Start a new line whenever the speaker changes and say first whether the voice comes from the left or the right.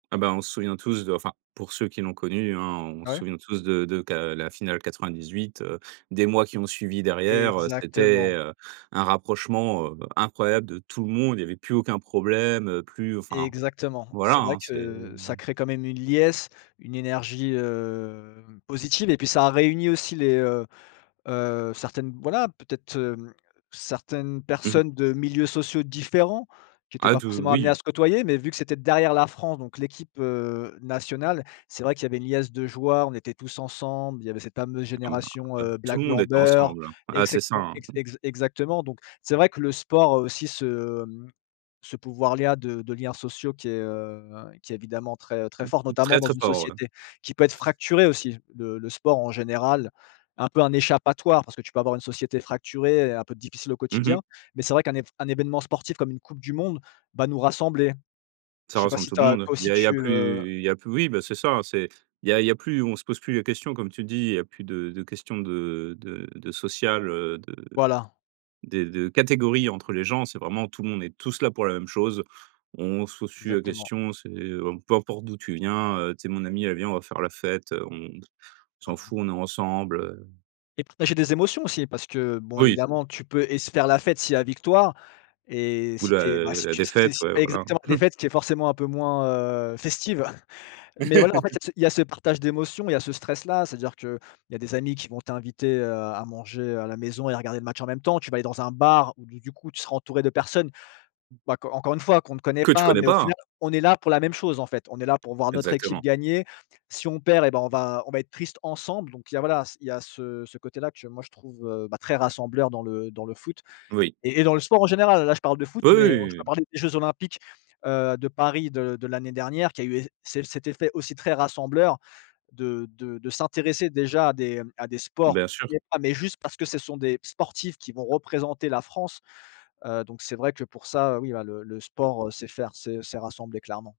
right: Ah bah, on se souvient tous de enfin pour ceux qui l'ont connu hein on
left: Ah
right: se
left: ouais?
right: souvient tous de de qu'à la finale 98, heu, des mois qui ont suivi derrière, heu, c'était,
left: Exactement.
right: heu, un rapprochement, heu, incroyable de tout le monde il y avait plus aucun problème plus, enfin,
left: Exactement.
right: voilà
left: C'est vrai
right: hein, c'est
left: que ça
right: mmh.
left: crée quand même une liesse, une énergie, heu, positive et puis ça réunit aussi les, heu heu, certaines, voilà, peut-être, hem, certaines
right: Mmh mh.
left: personnes de milieux sociaux différents qui étaient
right: Ah
left: pas
right: tout
left: forcément amenées à
right: oui.
left: se côtoyer, mais vu que c'était derrière la France, donc l'équipe, heu, nationale, c'est vrai qu'il y avait une liesse de joueurs, on était tous ensemble, il y avait cette fameuse
right: Ah ben,
left: génération,
right: ouais.
left: heu,
right: Tout
left: black,
right: le monde
left: blanc,
right: est
left: beurre
right: ensemble, hein.
left: et
right: Ah c'est
left: cete
right: ça, hein.
left: exa exa exactement. Donc, c'est vrai que le sport a aussi ce, mmh, ce pouvoir-là de de liens sociaux qui est, heu, qui évidemment très très
right: Mmh
left: fort,
right: mh,
left: notamment
right: très
left: dans
right: très
left: une
right: fort, ouais.
left: société qui peut être fracturée aussi. Le le sport en général, un peu un échappatoire, parce que tu peux avoir une société fracturée et heu, un peu difficile au
right: Mmh
left: quotidien.
right: mh.
left: Mais c'est vrai qu'un évén événement sportif comme une coupe du monde va nous rassembler.
right: Ça
left: Je sais pas
right: ressemble
left: si
right: tout
left: tu
right: le
left: as
right: monde.
left: toi
right: Il
left: aussi
right: a
left: tu, heu
right: plus il y a plus oui bah c'est ça c'est il y a il y a plus on se pose plus la question comme tu dis, il y a plus de de questions de de de social, heu, de
left: Voilà.
right: des de catégories entre les gens, c'est vraiment tout le monde est tous là pour la même chose. On se pose plus la
left: Exactement.
right: question c'est, heu: «Peu importe d'où tu viens, heu, tu es mon ami, aller vient, on va faire la fête, on s'en
left: Voilà.
right: fout, on est ensemble, heu».
left: Et partager des émotions aussi parce que, bon
right: Oui.
left: évidemment, tu peux et se faire la fête s'il y a victoire et
right: Ou
left: si
right: la
left: tu es, bah si
right: la
left: tu si
right: défaite,
left: si tu
right: ouais,
left: fais
right: voilà.
left: exactement, des fêtes qui est forcément un peu moins, heu, festive. Mais voilà, en fait, il y a ce il y a ce partage d'émotions, il y a ce stress-là, c'est-à-dire qu'il y des amis qui vont t'inviter, heu, à manger, heu, à la maison et à regarder le match en même temps, tu vas aller dans un bar, où du du coup, tu seras entouré de personnes, bah core encore une fois qu'on ne connaît
right: Que tu
left: pas,
right: connais
left: mais au
right: pas.
left: final on est là pour la même chose en fait, on est là pour voir notre équipe
right: Exactement.
left: gagner, si on perd et bien on va on va être triste ensemble donc il y a voilà, il y a ce ce côté là que moi, je trouve, heu, bah très rassembleur dans le dans le foot
right: Oui.
left: et et dans le sport en général. Là je parle de foot,
right: Oui,
left: mais, heu, je
right: oui,
left: peux
right: oui.
left: parler des jeux olympiques, heu, de Paris de de l'année dernière qui a eu eff celle cet effet aussi très rassembleur de de de s'intéresser déjà à des, heu, à des sports,
right: Bien sûr.
left: [unintelligible] mais juste parce que ce sont des sportifs qui vont représenter la France. Heu, donc c'est vrai que pour ça, heu, oui bah le le sport, heu, c'est faire c'est c'est rassembler, clairement.